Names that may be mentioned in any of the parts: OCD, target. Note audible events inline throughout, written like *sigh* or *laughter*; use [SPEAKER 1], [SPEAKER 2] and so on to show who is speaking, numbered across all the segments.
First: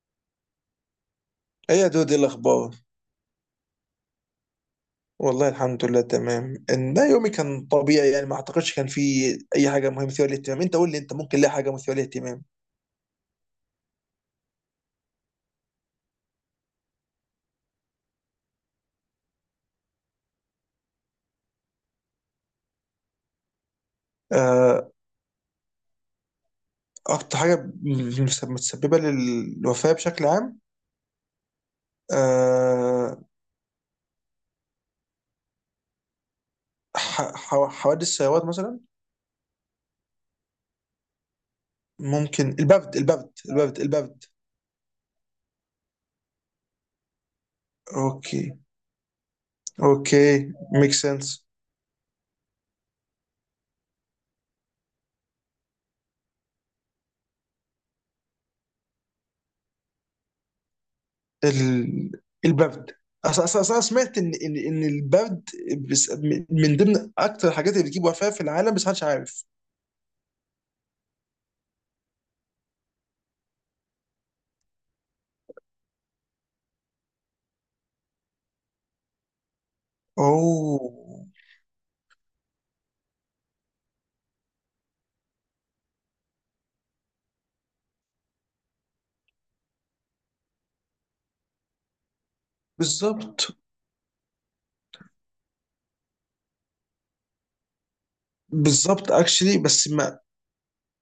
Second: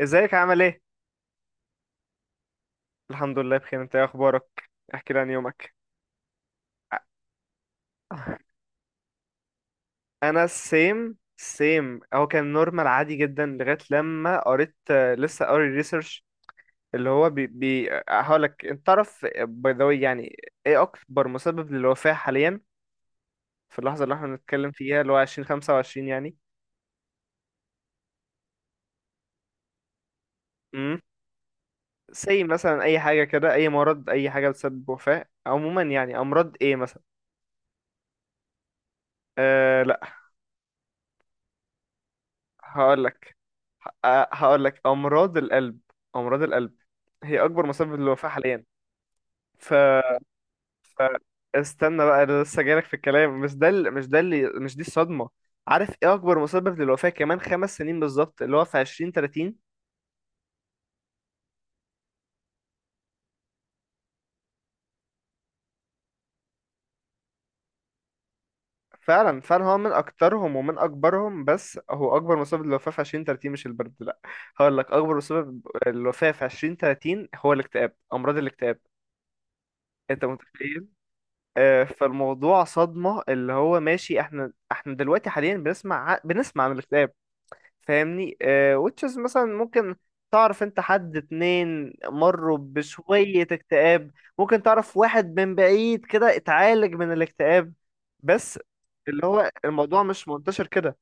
[SPEAKER 1] ازيك عامل ايه؟
[SPEAKER 2] ايه يا دود، ايه الاخبار؟
[SPEAKER 1] الحمد لله بخير. انت ايه اخبارك؟ احكي لي عن
[SPEAKER 2] والله
[SPEAKER 1] يومك.
[SPEAKER 2] الحمد لله، تمام. ان
[SPEAKER 1] أ-
[SPEAKER 2] ده يومي كان طبيعي يعني، ما اعتقدش كان في اي حاجه مهمه مثيره
[SPEAKER 1] انا
[SPEAKER 2] للاهتمام. انت قول لي، انت
[SPEAKER 1] السيم
[SPEAKER 2] ممكن ليه حاجه مثيره
[SPEAKER 1] سيم هو
[SPEAKER 2] للاهتمام.
[SPEAKER 1] كان نورمال عادي جدا لغايه لما قريت، لسه قاري ريسيرش اللي هو بي هقولك. انت تعرف باي ذا واي يعني ايه اكبر مسبب للوفاه حاليا في اللحظه اللي احنا بنتكلم
[SPEAKER 2] آه،
[SPEAKER 1] فيها اللي هو 2025 يعني.
[SPEAKER 2] اكتر حاجه متسببه للوفاه بشكل عام.
[SPEAKER 1] امم سي مثلا اي
[SPEAKER 2] آه،
[SPEAKER 1] حاجه كده، اي مرض، اي حاجه بتسبب وفاه عموما، يعني امراض ايه مثلا؟
[SPEAKER 2] حوادث السيارات مثلا.
[SPEAKER 1] أه لا،
[SPEAKER 2] ممكن البرد البرد
[SPEAKER 1] هقولك،
[SPEAKER 2] البرد
[SPEAKER 1] أ-
[SPEAKER 2] البرد.
[SPEAKER 1] هقول لك امراض القلب. امراض القلب هي اكبر مسبب للوفاة
[SPEAKER 2] اوكي،
[SPEAKER 1] حاليا. ف...
[SPEAKER 2] اوكي، ميك
[SPEAKER 1] ف
[SPEAKER 2] سنس.
[SPEAKER 1] استنى بقى، انا لسه جايلك في الكلام. مش ده ال- مش ده اللي مش دي الصدمة. عارف ايه اكبر مسبب للوفاة كمان خمس سنين بالظبط؟ اللي هو في عشرين تلاتين.
[SPEAKER 2] ال... البرد. اصلا اصلا أصلاً سمعت ان البرد بس- من ضمن اكتر الحاجات اللي بتجيب وفاه في العالم، بس محدش
[SPEAKER 1] فعلا
[SPEAKER 2] عارف.
[SPEAKER 1] فعلا، هو من اكترهم ومن اكبرهم، بس هو اكبر مسبب للوفاة في عشرين تلاتين مش البرد، لا. هقول لك اكبر مسبب للوفاة في عشرين تلاتين هو الاكتئاب، امراض الاكتئاب. انت
[SPEAKER 2] اوه.
[SPEAKER 1] متخيل؟ فالموضوع صدمة. اللي هو ماشي، احنا دلوقتي حاليا بنسمع بنسمع عن الاكتئاب، فاهمني؟ Which is مثلا ممكن تعرف انت حد اتنين مروا بشوية
[SPEAKER 2] بالظبط،
[SPEAKER 1] اكتئاب، ممكن تعرف واحد من بعيد كده اتعالج من الاكتئاب بس،
[SPEAKER 2] بالظبط
[SPEAKER 1] اللي هو
[SPEAKER 2] اكشلي، بس
[SPEAKER 1] الموضوع
[SPEAKER 2] ما...
[SPEAKER 1] مش منتشر كده،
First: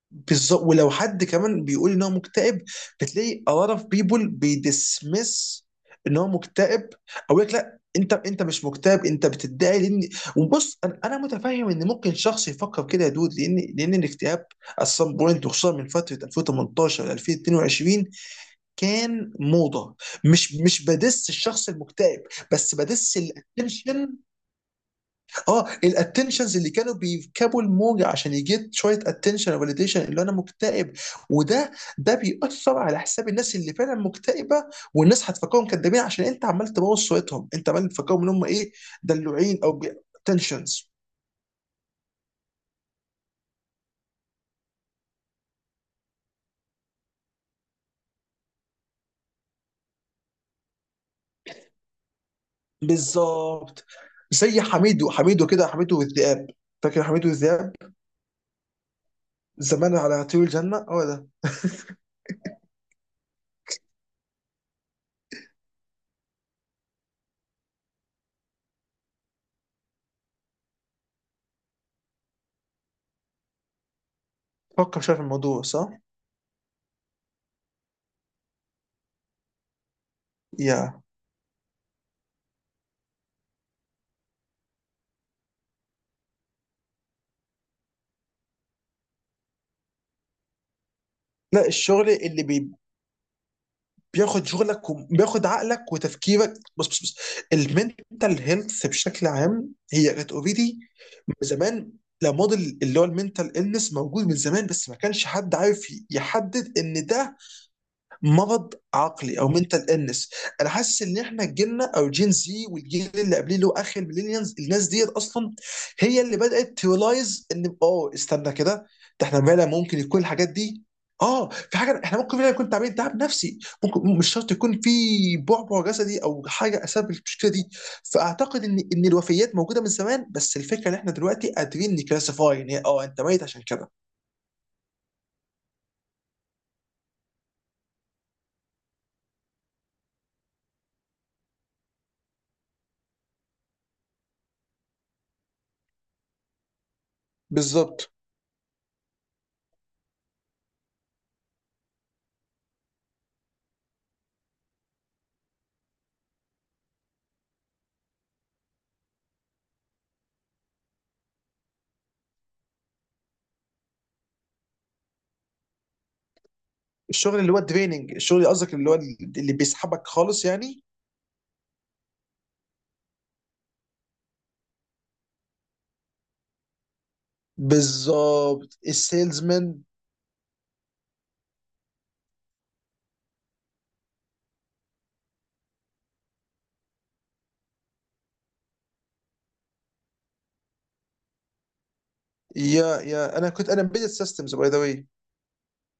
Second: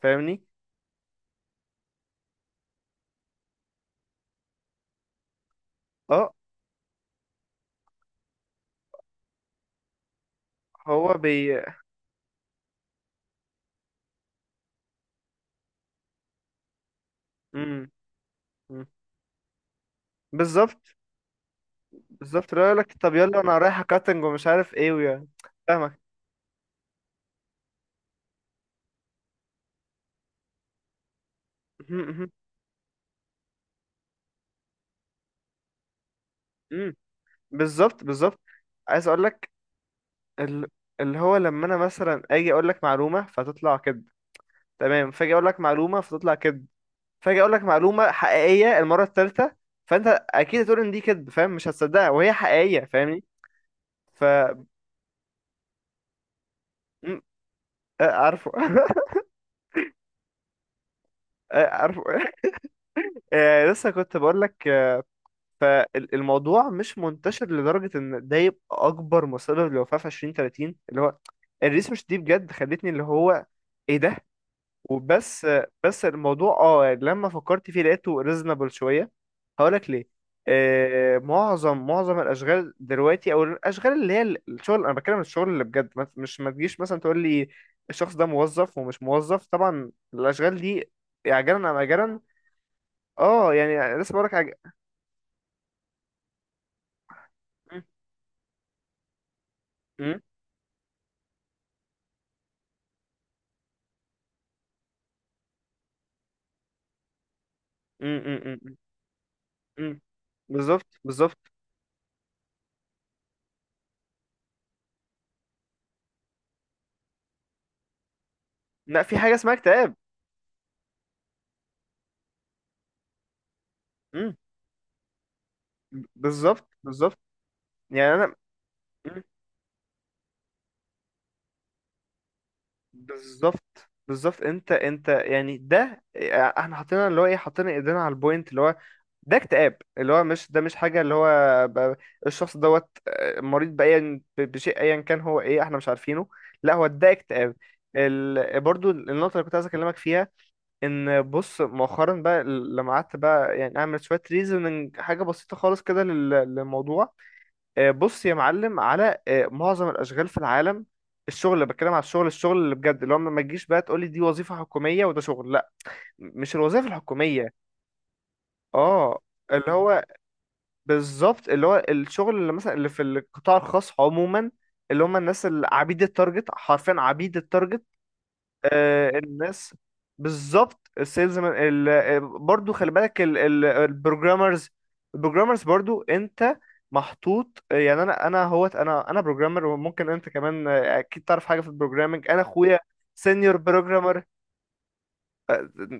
[SPEAKER 1] فاهمني؟
[SPEAKER 2] بالظبط، ولو حد كمان بيقول ان هو مكتئب، بتلاقي a lot of people بيدسمس ان هو
[SPEAKER 1] اه.
[SPEAKER 2] مكتئب، او يقول لك لا، انت مش مكتئب، انت بتدعي، لان... وبص، انا
[SPEAKER 1] هو
[SPEAKER 2] أنا
[SPEAKER 1] بي.
[SPEAKER 2] متفهم ان ممكن شخص يفكر كده يا دود، لان الاكتئاب at some point، وخصوصا من فتره 2018 ل
[SPEAKER 1] مم.
[SPEAKER 2] 2022
[SPEAKER 1] مم.
[SPEAKER 2] كان موضه. مش
[SPEAKER 1] بالظبط
[SPEAKER 2] بدس الشخص المكتئب،
[SPEAKER 1] بالظبط، لا
[SPEAKER 2] بس
[SPEAKER 1] يقولك طب
[SPEAKER 2] بدس
[SPEAKER 1] يلا انا رايح
[SPEAKER 2] الاتنشن.
[SPEAKER 1] كاتنج ومش عارف ايه ويا.
[SPEAKER 2] اه،
[SPEAKER 1] فاهمك.
[SPEAKER 2] الاتنشنز اللي كانوا بيركبوا الموجه عشان يجيت شويه اتنشن وفاليديشن اللي انا مكتئب، وده
[SPEAKER 1] مهم،
[SPEAKER 2] ده
[SPEAKER 1] مهم،
[SPEAKER 2] بيأثر على حساب الناس اللي فعلا مكتئبه. والناس هتفكرهم كدابين، عشان انت عمال
[SPEAKER 1] مم.
[SPEAKER 2] تبوظ صورتهم، انت عمال
[SPEAKER 1] بالظبط
[SPEAKER 2] تفكرهم ان
[SPEAKER 1] بالظبط.
[SPEAKER 2] هم ايه،
[SPEAKER 1] عايز اقول لك
[SPEAKER 2] دلوعين او
[SPEAKER 1] ال-
[SPEAKER 2] تنشنز.
[SPEAKER 1] اللي هو لما انا مثلا اجي اقول لك معلومه فتطلع كذب، تمام؟ فاجي اقول لك معلومه فتطلع كذب، فاجي اقول لك معلومه حقيقيه المره الثالثه، فانت اكيد هتقول ان دي كذب فاهم، مش هتصدقها وهي حقيقيه، فاهمني؟
[SPEAKER 2] بالظبط،
[SPEAKER 1] ف
[SPEAKER 2] زي حميدو، حميدو كده، حميدو والذئاب. فاكر
[SPEAKER 1] م-
[SPEAKER 2] حميدو والذئاب؟
[SPEAKER 1] عارفه *laughs*
[SPEAKER 2] زمان على طيور الجنه، هو ده.
[SPEAKER 1] عارفه *laughs* لسه كنت بقول لك، فالموضوع مش منتشر لدرجه ان ده يبقى اكبر مسبب للوفاه في 2030 اللي هو الريس. مش دي بجد خلتني اللي هو ايه ده؟
[SPEAKER 2] فكر شويه في
[SPEAKER 1] وبس.
[SPEAKER 2] الموضوع صح؟
[SPEAKER 1] بس الموضوع اه يعني لما فكرت فيه لقيته ريزونبل شويه، هقولك ليه.
[SPEAKER 2] يا
[SPEAKER 1] معظم الاشغال دلوقتي او الاشغال اللي هي الشغل، انا بتكلم الشغل اللي بجد، مش ما تجيش مثلا تقول لي الشخص ده موظف ومش موظف، طبعا الاشغال دي عاجلا
[SPEAKER 2] لا،
[SPEAKER 1] ام
[SPEAKER 2] الشغل
[SPEAKER 1] اجلا.
[SPEAKER 2] اللي بي...
[SPEAKER 1] اه يعني لسه بقولك
[SPEAKER 2] بياخد شغلك وبياخد عقلك وتفكيرك. بص بص بص،
[SPEAKER 1] م-
[SPEAKER 2] المنتال هيلث بشكل عام هي
[SPEAKER 1] م-
[SPEAKER 2] كانت اوريدي من زمان. لا، موديل اللي هو المنتال النس موجود من زمان، بس ما كانش حد عارف يحدد ان ده
[SPEAKER 1] م-
[SPEAKER 2] مرض
[SPEAKER 1] م-
[SPEAKER 2] عقلي او
[SPEAKER 1] م-
[SPEAKER 2] منتال
[SPEAKER 1] م-
[SPEAKER 2] النس. انا
[SPEAKER 1] بالظبط
[SPEAKER 2] حاسس ان
[SPEAKER 1] بالظبط.
[SPEAKER 2] احنا جيلنا، او جين زي، والجيل اللي قبليه اللي هو اخر الميلينيالز، الناس ديت اصلا هي اللي بدات تريلايز ان، استنى كده،
[SPEAKER 1] لا، في
[SPEAKER 2] ده
[SPEAKER 1] حاجه
[SPEAKER 2] احنا
[SPEAKER 1] اسمها
[SPEAKER 2] فعلا
[SPEAKER 1] اكتئاب.
[SPEAKER 2] ممكن يكون الحاجات دي، اه في حاجه، احنا ممكن فعلا يكون تعبين تعب نفسي، ممكن مش
[SPEAKER 1] م-
[SPEAKER 2] شرط يكون في بعبع جسدي او
[SPEAKER 1] بالظبط
[SPEAKER 2] حاجه اسبب
[SPEAKER 1] بالظبط.
[SPEAKER 2] المشكله دي.
[SPEAKER 1] يعني انا
[SPEAKER 2] فاعتقد ان الوفيات موجوده من زمان، بس الفكره ان احنا دلوقتي قادرين نكلاسيفاي ان هي، انت ميت عشان
[SPEAKER 1] بالظبط
[SPEAKER 2] كده.
[SPEAKER 1] بالظبط، انت يعني ده احنا حطينا اللي هو ايه، حطينا ايدينا على البوينت اللي هو ده اكتئاب، اللي هو مش ده مش حاجة اللي هو ب- الشخص دوت مريض بشيء ايا كان، هو ايه احنا مش عارفينه؟ لا، هو ده اكتئاب.
[SPEAKER 2] بالظبط.
[SPEAKER 1] برضو النقطة اللي كنت عايز اكلمك فيها ان بص مؤخرا بقى، لما قعدت بقى يعني اعمل شوية ريزوننج حاجة بسيطة خالص كده للموضوع. بص يا معلم، على معظم الاشغال في العالم، الشغل اللي بتكلم على الشغل، الشغل اللي بجد اللي هو ما تجيش بقى تقولي دي وظيفة حكومية وده شغل، لا، مش الوظائف
[SPEAKER 2] الشغل اللي
[SPEAKER 1] الحكومية.
[SPEAKER 2] هو الدريننج، الشغل اللي قصدك، اللي هو
[SPEAKER 1] اه
[SPEAKER 2] اللي
[SPEAKER 1] اللي هو
[SPEAKER 2] بيسحبك خالص يعني.
[SPEAKER 1] بالظبط اللي هو الشغل اللي مثلا اللي في القطاع الخاص عموما، اللي هم الناس اللي عبيد التارجت، حرفيا عبيد التارجت.
[SPEAKER 2] بالظبط،
[SPEAKER 1] الناس
[SPEAKER 2] السيلزمان.
[SPEAKER 1] بالظبط، السيلز، برضو خلي بالك البروجرامرز. البروجرامرز برضو انت محطوط، يعني انا هوت، انا بروجرامر، وممكن انت كمان، اكيد تعرف حاجه في البروجرامنج. انا اخويا
[SPEAKER 2] يا انا
[SPEAKER 1] سينيور
[SPEAKER 2] كنت، انا امبيدد
[SPEAKER 1] بروجرامر،
[SPEAKER 2] سيستمز باي ذا واي.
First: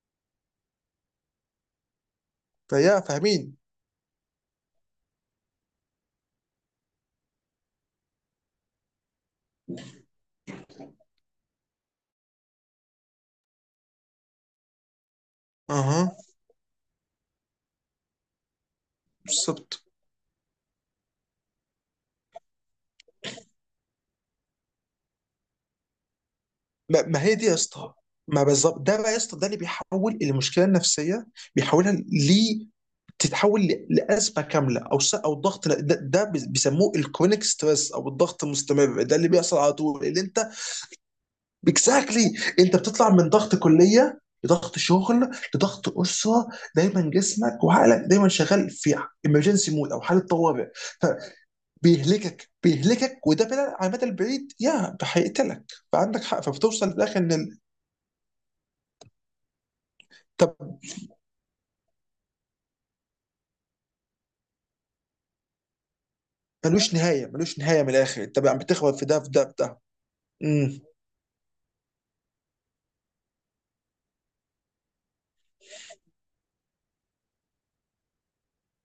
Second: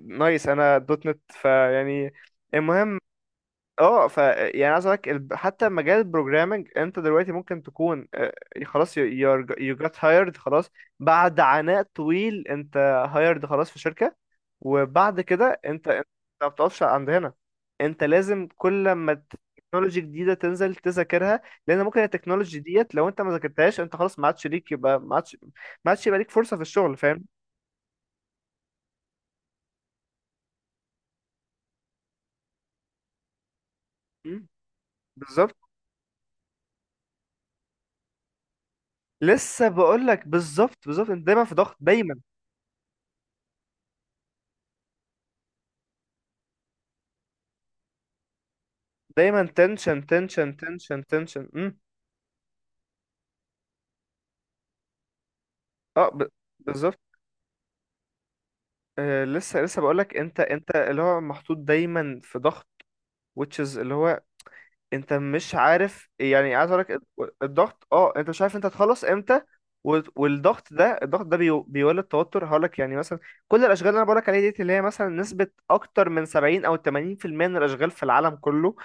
[SPEAKER 1] نايس. انا دوت نت، فيعني المهم.
[SPEAKER 2] فيا فاهمين.
[SPEAKER 1] اه ف يعني عايز اقولك حتى مجال البروجرامنج انت دلوقتي ممكن تكون، خلاص يو جت هايرد خلاص بعد عناء طويل، انت هايرد خلاص في شركة. وبعد كده انت
[SPEAKER 2] اها.
[SPEAKER 1] ما بتقفش عند هنا، انت لازم كل ما
[SPEAKER 2] بالظبط.
[SPEAKER 1] تكنولوجي جديدة تنزل تذاكرها، لان ممكن التكنولوجي ديت لو انت ما ذاكرتهاش انت خلاص ما عادش ليك، يبقى ما عادش، ما عادش يبقى ليك فرصة في الشغل،
[SPEAKER 2] ما
[SPEAKER 1] فاهم؟
[SPEAKER 2] هي دي يا اسطى، ما بالظبط ده بقى يا اسطى. ده اللي بيحول المشكله النفسيه، بيحولها ل... تتحول لازمه
[SPEAKER 1] مم.
[SPEAKER 2] كامله، او او
[SPEAKER 1] بالظبط.
[SPEAKER 2] ضغط. ده بيسموه الكرونيك ستريس او الضغط المستمر، ده اللي بيحصل
[SPEAKER 1] لسه
[SPEAKER 2] على طول
[SPEAKER 1] بقول
[SPEAKER 2] اللي
[SPEAKER 1] لك
[SPEAKER 2] انت...
[SPEAKER 1] بالظبط بالظبط، انت دايما في ضغط، دايما.
[SPEAKER 2] اكزاكتلي. انت بتطلع من ضغط كليه لضغط شغل لضغط اسره. دايما جسمك وعقلك دايما شغال في
[SPEAKER 1] دايما
[SPEAKER 2] ايمرجنسي مود
[SPEAKER 1] تنشن
[SPEAKER 2] او حاله
[SPEAKER 1] تنشن
[SPEAKER 2] طوارئ.
[SPEAKER 1] تنشن تنشن.
[SPEAKER 2] فبيهلكك بيهلكك، وده بلا على المدى البعيد يا هيقتلك.
[SPEAKER 1] اه
[SPEAKER 2] فعندك حق. فبتوصل في
[SPEAKER 1] بالظبط.
[SPEAKER 2] الاخر ان
[SPEAKER 1] آه لسه لسه بقول لك انت
[SPEAKER 2] طب
[SPEAKER 1] انت اللي هو محطوط دايما في ضغط، which is اللي هو انت مش عارف يعني، عايز اقول
[SPEAKER 2] ملوش
[SPEAKER 1] لك
[SPEAKER 2] نهايه، ملوش نهايه
[SPEAKER 1] الضغط.
[SPEAKER 2] من
[SPEAKER 1] اه
[SPEAKER 2] الاخر،
[SPEAKER 1] انت
[SPEAKER 2] انت
[SPEAKER 1] مش عارف
[SPEAKER 2] بقى
[SPEAKER 1] انت
[SPEAKER 2] بتخبط
[SPEAKER 1] هتخلص
[SPEAKER 2] في ده، في
[SPEAKER 1] امتى،
[SPEAKER 2] ده، في ده.
[SPEAKER 1] والضغط
[SPEAKER 2] امم
[SPEAKER 1] ده، الضغط ده بيولد توتر. هقول لك يعني مثلا كل الاشغال اللي انا بقول لك عليها ديت، اللي هي مثلا نسبة اكتر من 70 او 80% من الاشغال في العالم كله،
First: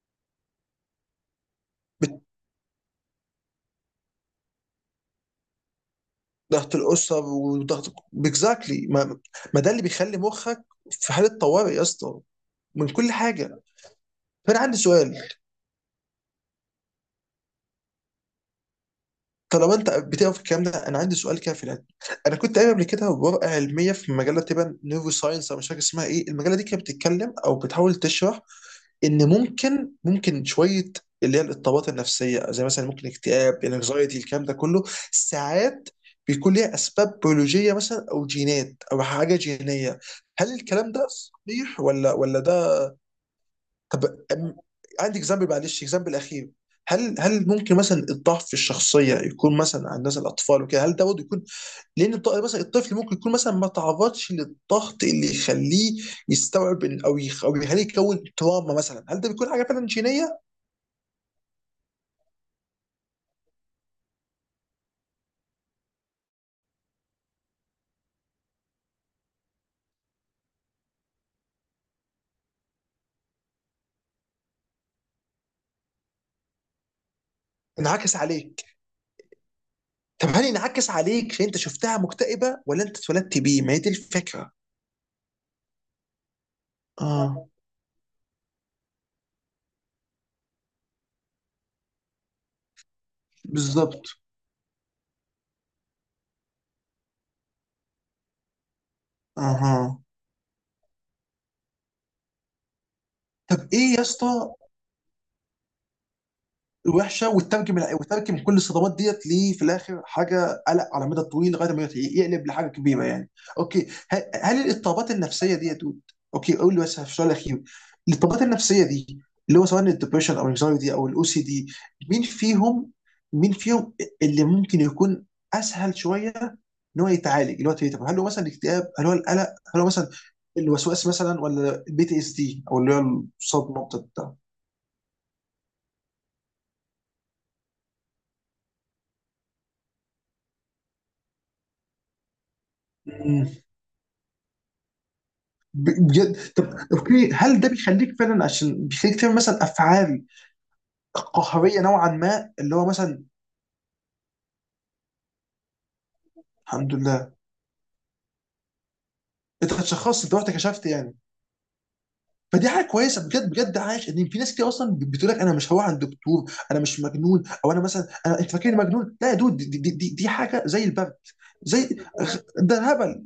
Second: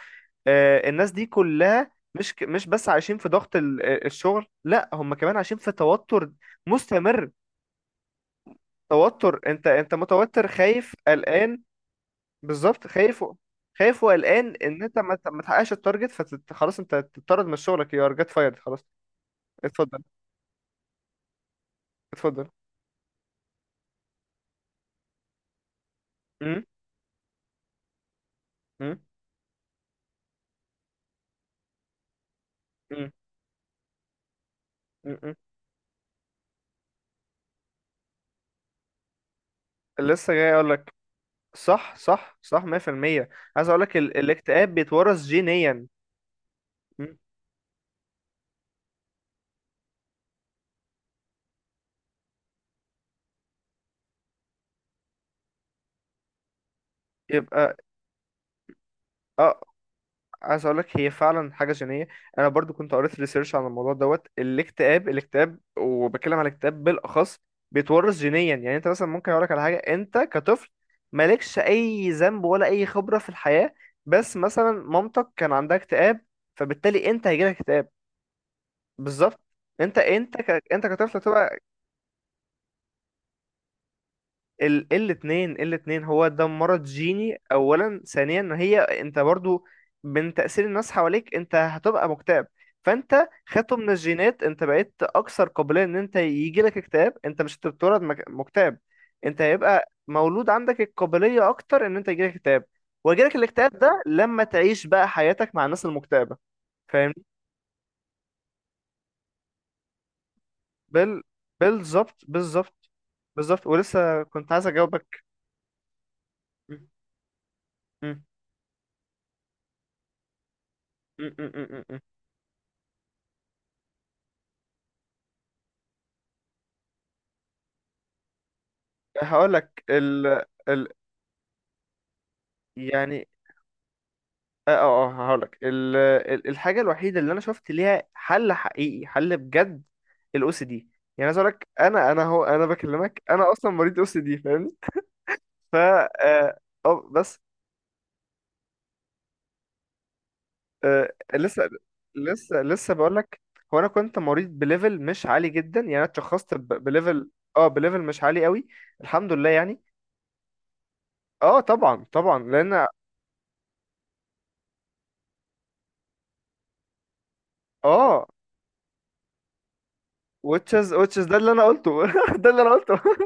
[SPEAKER 1] الناس دي كلها مش مش بس عايشين في ضغط الشغل، لا هم كمان عايشين في توتر
[SPEAKER 2] ضغط الاسره
[SPEAKER 1] مستمر.
[SPEAKER 2] وضغط... اكزاكتلي. ما,
[SPEAKER 1] توتر،
[SPEAKER 2] ما
[SPEAKER 1] انت
[SPEAKER 2] ده اللي
[SPEAKER 1] انت
[SPEAKER 2] بيخلي
[SPEAKER 1] متوتر،
[SPEAKER 2] مخك
[SPEAKER 1] خايف،
[SPEAKER 2] في حاله
[SPEAKER 1] قلقان.
[SPEAKER 2] طوارئ يا اسطى،
[SPEAKER 1] بالظبط،
[SPEAKER 2] من كل
[SPEAKER 1] خايف و-
[SPEAKER 2] حاجه.
[SPEAKER 1] خايف وقلقان
[SPEAKER 2] فانا عندي
[SPEAKER 1] ان انت
[SPEAKER 2] سؤال.
[SPEAKER 1] ما تحققش التارجت، فخلاص انت تطرد من شغلك، يو ار جيت فايرد خلاص.
[SPEAKER 2] طالما انت
[SPEAKER 1] اتفضل
[SPEAKER 2] بتقرا في الكلام ده، انا عندي سؤال كده في العلم. انا
[SPEAKER 1] اتفضل.
[SPEAKER 2] كنت قايل قبل كده، ورقه علميه في مجله تبقى نيرو ساينس، او مش فاكر اسمها ايه، المجله
[SPEAKER 1] م-
[SPEAKER 2] دي كانت بتتكلم او بتحاول تشرح
[SPEAKER 1] م-
[SPEAKER 2] ان ممكن، شويه اللي هي الاضطرابات النفسيه، زي مثلا ممكن
[SPEAKER 1] م-
[SPEAKER 2] اكتئاب، انكزايتي، الكلام ده كله،
[SPEAKER 1] م- م.
[SPEAKER 2] ساعات بيكون ليها اسباب بيولوجيه مثلا، او جينات او حاجه جينيه.
[SPEAKER 1] لسه جاي
[SPEAKER 2] هل
[SPEAKER 1] اقول
[SPEAKER 2] الكلام
[SPEAKER 1] لك.
[SPEAKER 2] ده صحيح،
[SPEAKER 1] صح
[SPEAKER 2] ولا
[SPEAKER 1] صح
[SPEAKER 2] ولا
[SPEAKER 1] صح،
[SPEAKER 2] ده؟
[SPEAKER 1] 100%. عايز اقول لك
[SPEAKER 2] طب أم-
[SPEAKER 1] الاكتئاب
[SPEAKER 2] عندي
[SPEAKER 1] بيتورث
[SPEAKER 2] اكزامبل، معلش
[SPEAKER 1] جينيا.
[SPEAKER 2] اكزامبل اخير.
[SPEAKER 1] م.
[SPEAKER 2] هل ممكن مثلا الضعف في الشخصيه يكون مثلا عند مثلا الاطفال وكده؟ هل ده برضه يكون، لان مثلا الطفل ممكن يكون مثلا ما تعرضش للضغط اللي يخليه يستوعب، او
[SPEAKER 1] يبقى
[SPEAKER 2] يخليه يكون تراما مثلا، هل ده بيكون
[SPEAKER 1] اه
[SPEAKER 2] حاجه فعلا جينيه؟
[SPEAKER 1] عايز اقول لك هي فعلا حاجه جينيه. انا برضو كنت قريت ريسيرش عن الموضوع دوت، الاكتئاب، الاكتئاب، وبتكلم على الاكتئاب بالاخص بيتورث جينيا. يعني انت مثلا ممكن اقول لك على حاجه انت كطفل مالكش اي ذنب ولا اي خبره في الحياه، بس مثلا مامتك كان عندها اكتئاب، فبالتالي انت هيجيلك اكتئاب.
[SPEAKER 2] انعكس عليك.
[SPEAKER 1] بالظبط. انت
[SPEAKER 2] طب هل
[SPEAKER 1] انت
[SPEAKER 2] انعكس
[SPEAKER 1] كطفل
[SPEAKER 2] عليك عشان انت
[SPEAKER 1] هتبقى
[SPEAKER 2] شفتها مكتئبه، ولا انت اتولدت بيه؟ ما هي دي الفكره.
[SPEAKER 1] الاتنين. الاتنين هو ده مرض جيني.
[SPEAKER 2] اه.
[SPEAKER 1] اولا، ثانيا ان هي انت برضو من تأثير الناس حواليك انت هتبقى مكتئب. فانت خدته من
[SPEAKER 2] بالظبط.
[SPEAKER 1] الجينات، انت بقيت اكثر قابلية ان انت يجيلك اكتئاب، انت مش بتتولد مكتئب، انت هيبقى
[SPEAKER 2] اها.
[SPEAKER 1] مولود عندك القابلية اكتر ان انت يجيلك اكتئاب، ويجيلك
[SPEAKER 2] طب
[SPEAKER 1] الاكتئاب
[SPEAKER 2] ايه يا
[SPEAKER 1] ده لما
[SPEAKER 2] اسطى،
[SPEAKER 1] تعيش بقى حياتك مع الناس المكتئبة، فاهمني؟
[SPEAKER 2] وحشه وترجم وترجم كل الصدمات ديت، ليه في الاخر حاجه، قلق على المدى
[SPEAKER 1] بال
[SPEAKER 2] الطويل لغايه ما
[SPEAKER 1] بالظبط
[SPEAKER 2] يقلب لحاجه
[SPEAKER 1] بالظبط.
[SPEAKER 2] كبيره يعني.
[SPEAKER 1] بالظبط
[SPEAKER 2] اوكي،
[SPEAKER 1] ولسه كنت
[SPEAKER 2] هل
[SPEAKER 1] عايز
[SPEAKER 2] الاضطرابات
[SPEAKER 1] اجاوبك.
[SPEAKER 2] النفسيه ديت... اوكي، قول لي
[SPEAKER 1] م-
[SPEAKER 2] بس في السؤال الاخير.
[SPEAKER 1] م-
[SPEAKER 2] الاضطرابات النفسيه دي، اللي هو سواء الدبريشن او الانكزايتي او الاو
[SPEAKER 1] م-
[SPEAKER 2] سي
[SPEAKER 1] م-
[SPEAKER 2] دي،
[SPEAKER 1] م- م-
[SPEAKER 2] مين فيهم، مين فيهم اللي ممكن يكون اسهل شويه ان هو يتعالج؟ اللي هو طب، هل هو مثلا الاكتئاب، هل هو القلق،
[SPEAKER 1] هقول
[SPEAKER 2] هل
[SPEAKER 1] لك
[SPEAKER 2] هو مثلا
[SPEAKER 1] ال ال
[SPEAKER 2] الوسواس مثلا، ولا البي تي اس دي او اللي هو
[SPEAKER 1] يعني
[SPEAKER 2] الصدمه
[SPEAKER 1] اه اه اه، هقول لك الحاجه الوحيده اللي انا شفت ليها حل حقيقي، حل بجد، الاو سي دي. يعني عايز اقول لك انا بكلمك،
[SPEAKER 2] بتاعت...
[SPEAKER 1] انا اصلا مريض او سي دي، فاهمني؟ ف
[SPEAKER 2] بجد؟
[SPEAKER 1] اه،
[SPEAKER 2] طب اوكي،
[SPEAKER 1] بس،
[SPEAKER 2] هل ده بيخليك فعلا، عشان بيخليك تعمل مثلا افعال
[SPEAKER 1] آه لسه
[SPEAKER 2] قهريه نوعا ما،
[SPEAKER 1] لسه
[SPEAKER 2] اللي هو
[SPEAKER 1] لسه بقول
[SPEAKER 2] مثلا...
[SPEAKER 1] لك، هو انا كنت مريض بليفل مش عالي جدا يعني، انا اتشخصت
[SPEAKER 2] الحمد
[SPEAKER 1] بليفل
[SPEAKER 2] لله.
[SPEAKER 1] اه بليفل مش عالي قوي، الحمد لله
[SPEAKER 2] انت
[SPEAKER 1] يعني.
[SPEAKER 2] اتشخصت، انت رحت كشفت يعني؟
[SPEAKER 1] اه طبعا طبعا
[SPEAKER 2] فدي
[SPEAKER 1] لان
[SPEAKER 2] حاجه كويسه بجد بجد. عايش ان في ناس كتير اصلا بتقول لك انا مش هروح عند دكتور، انا مش مجنون، او انا مثلا،
[SPEAKER 1] اه
[SPEAKER 2] انا، انت فاكرني مجنون؟ لا يا دود، دي حاجه
[SPEAKER 1] which
[SPEAKER 2] زي
[SPEAKER 1] is
[SPEAKER 2] البرد،
[SPEAKER 1] which is ده اللي انا
[SPEAKER 2] زي...
[SPEAKER 1] قلته *laughs* ده اللي انا
[SPEAKER 2] ده
[SPEAKER 1] قلته.
[SPEAKER 2] هبل.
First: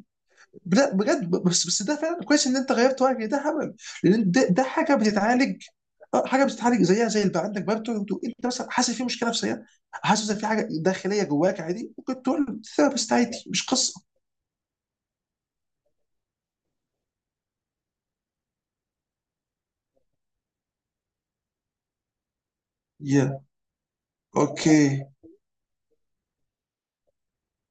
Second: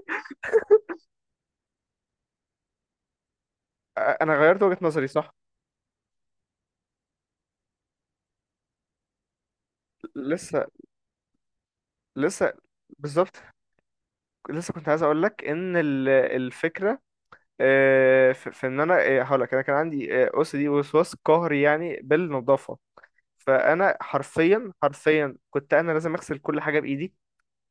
[SPEAKER 2] لا بجد، بس ده فعلا كويس ان انت غيرت رايك، ده هبل. لان
[SPEAKER 1] انا
[SPEAKER 2] ده,
[SPEAKER 1] غيرت
[SPEAKER 2] ده
[SPEAKER 1] وجهة
[SPEAKER 2] حاجه
[SPEAKER 1] نظري، صح.
[SPEAKER 2] بتتعالج، حاجه بتتعالج زيها زي اللي بقى عندك برضه. انت مثلا حاسس في مشكله نفسيه، حاسس ان في
[SPEAKER 1] لسه،
[SPEAKER 2] حاجه داخليه جواك، عادي ممكن
[SPEAKER 1] لسه،
[SPEAKER 2] تقول ثيرابيست،
[SPEAKER 1] بالظبط.
[SPEAKER 2] عادي مش قصه.
[SPEAKER 1] لسه كنت عايز اقول لك ان الفكره في في ان انا، هقول لك انا كان عندي او سي دي، وسواس قهري يعني، بالنظافه.
[SPEAKER 2] يا،
[SPEAKER 1] فانا حرفيا
[SPEAKER 2] اوكي.
[SPEAKER 1] حرفيا كنت انا لازم اغسل كل حاجه بايدي،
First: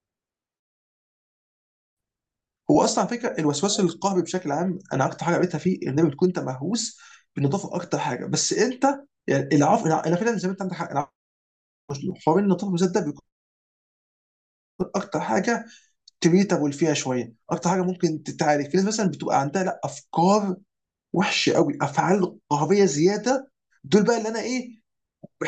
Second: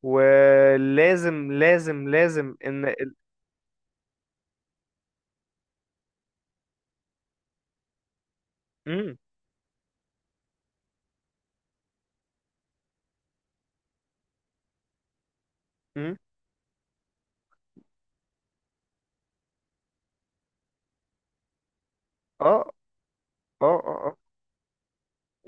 [SPEAKER 1] ولازم لازم لازم
[SPEAKER 2] هو
[SPEAKER 1] ان
[SPEAKER 2] اصلا على فكره الوسواس القهري بشكل عام، انا اكتر حاجه قريتها فيه ان بتكون انت مهووس بالنظافه اكتر حاجه. بس انت
[SPEAKER 1] مم،
[SPEAKER 2] يعني العفو، انا فعلا زي ما انت، عندك حق. حوار النظافه بالذات ده بيكون اكتر حاجه
[SPEAKER 1] مم،
[SPEAKER 2] تريتابل فيها شويه، اكتر حاجه ممكن تتعالج. في ناس مثلا بتبقى عندها لا افكار وحشه قوي، افعال
[SPEAKER 1] اه
[SPEAKER 2] قهريه زياده،
[SPEAKER 1] اه
[SPEAKER 2] دول
[SPEAKER 1] اه.
[SPEAKER 2] بقى اللي انا ايه،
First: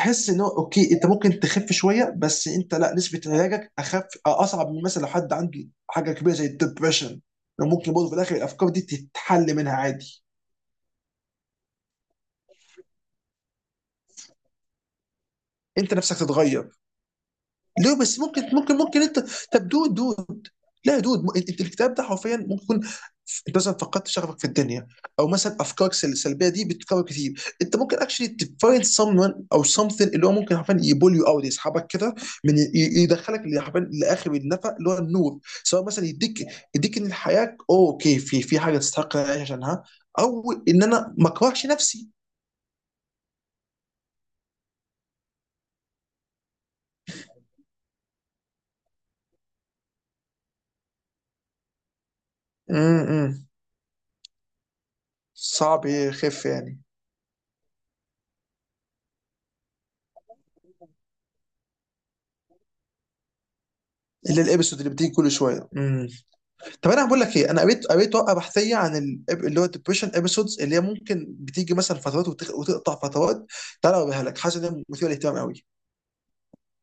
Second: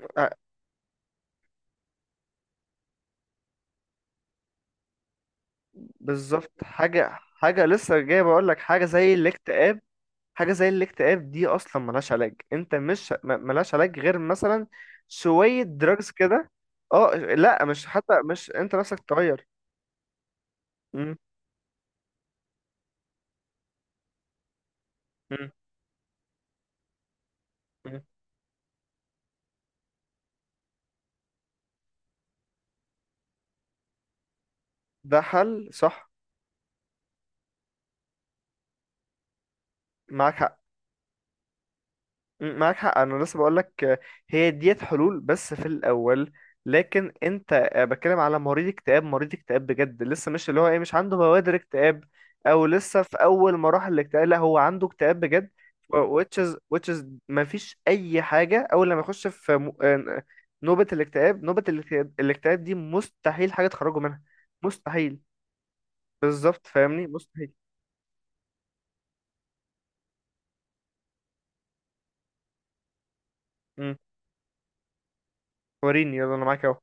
[SPEAKER 1] آه، آه،
[SPEAKER 2] ان هو اوكي انت ممكن تخف شويه، بس انت لا، نسبه علاجك اخف، اصعب من مثلا لو حد عنده حاجه كبيره زي
[SPEAKER 1] بالظبط حاجه،
[SPEAKER 2] الدبريشن. لو
[SPEAKER 1] حاجه
[SPEAKER 2] ممكن
[SPEAKER 1] لسه
[SPEAKER 2] برضه في
[SPEAKER 1] جاي
[SPEAKER 2] الاخر
[SPEAKER 1] بقول لك،
[SPEAKER 2] الافكار دي
[SPEAKER 1] حاجه زي
[SPEAKER 2] تتحل منها
[SPEAKER 1] الاكتئاب.
[SPEAKER 2] عادي.
[SPEAKER 1] حاجة زي الاكتئاب دي أصلا ملهاش علاج، أنت مش ملهاش علاج غير مثلا شوية
[SPEAKER 2] انت
[SPEAKER 1] دراجز
[SPEAKER 2] نفسك
[SPEAKER 1] كده.
[SPEAKER 2] تتغير،
[SPEAKER 1] اه لا، مش
[SPEAKER 2] ليه
[SPEAKER 1] حتى
[SPEAKER 2] بس؟ ممكن
[SPEAKER 1] مش أنت
[SPEAKER 2] ممكن
[SPEAKER 1] نفسك
[SPEAKER 2] ممكن انت،
[SPEAKER 1] تغير.
[SPEAKER 2] طب دو دو لا يا
[SPEAKER 1] مم،
[SPEAKER 2] دود، انت الكتاب ده حرفيا ممكن يكون انت مثلا فقدت شغفك في الدنيا، او
[SPEAKER 1] مم،
[SPEAKER 2] مثلا افكارك السلبيه دي بتتكرر كتير، انت ممكن
[SPEAKER 1] مم.
[SPEAKER 2] اكشلي تفايند someone او something اللي هو ممكن حرفيا يبول يو اوت، يسحبك كده من يدخلك اللي حرفيا لاخر النفق اللي هو
[SPEAKER 1] ده
[SPEAKER 2] النور،
[SPEAKER 1] حل
[SPEAKER 2] سواء مثلا
[SPEAKER 1] صح.
[SPEAKER 2] يديك، يديك ان الحياه اوكي، في حاجه تستحق إن أنا اعيش عشانها،
[SPEAKER 1] معاك
[SPEAKER 2] او
[SPEAKER 1] حق.
[SPEAKER 2] ان انا ما اكرهش نفسي.
[SPEAKER 1] معاك حق انا لسه بقولك هي ديت حلول بس في الاول، لكن انت بتكلم على مريض اكتئاب. مريض اكتئاب بجد لسه، مش اللي هو ايه، مش عنده بوادر اكتئاب او لسه في
[SPEAKER 2] امم.
[SPEAKER 1] اول مراحل الاكتئاب. لا، هو عنده اكتئاب بجد.
[SPEAKER 2] صعب
[SPEAKER 1] و- which
[SPEAKER 2] يخف
[SPEAKER 1] is
[SPEAKER 2] يعني،
[SPEAKER 1] which is مفيش اي حاجه اول لما يخش في نوبه الاكتئاب، نوبه الاكتئاب. الاكتئاب دي مستحيل حاجه تخرجه منها،
[SPEAKER 2] الا الابيسود اللي بتيجي
[SPEAKER 1] مستحيل.
[SPEAKER 2] كل شويه.
[SPEAKER 1] بالظبط،
[SPEAKER 2] طب
[SPEAKER 1] فاهمني،
[SPEAKER 2] انا بقول لك ايه،
[SPEAKER 1] مستحيل.
[SPEAKER 2] انا قريت ورقه بحثيه عن اللي هو الدبريشن ابيسودز، اللي هي ممكن بتيجي مثلا فترات، وتقطع فترات.
[SPEAKER 1] م.
[SPEAKER 2] تعالى اوريها لك، حاسس ان هي مثيره للاهتمام قوي.
[SPEAKER 1] وريني يلا انا معاك اهو.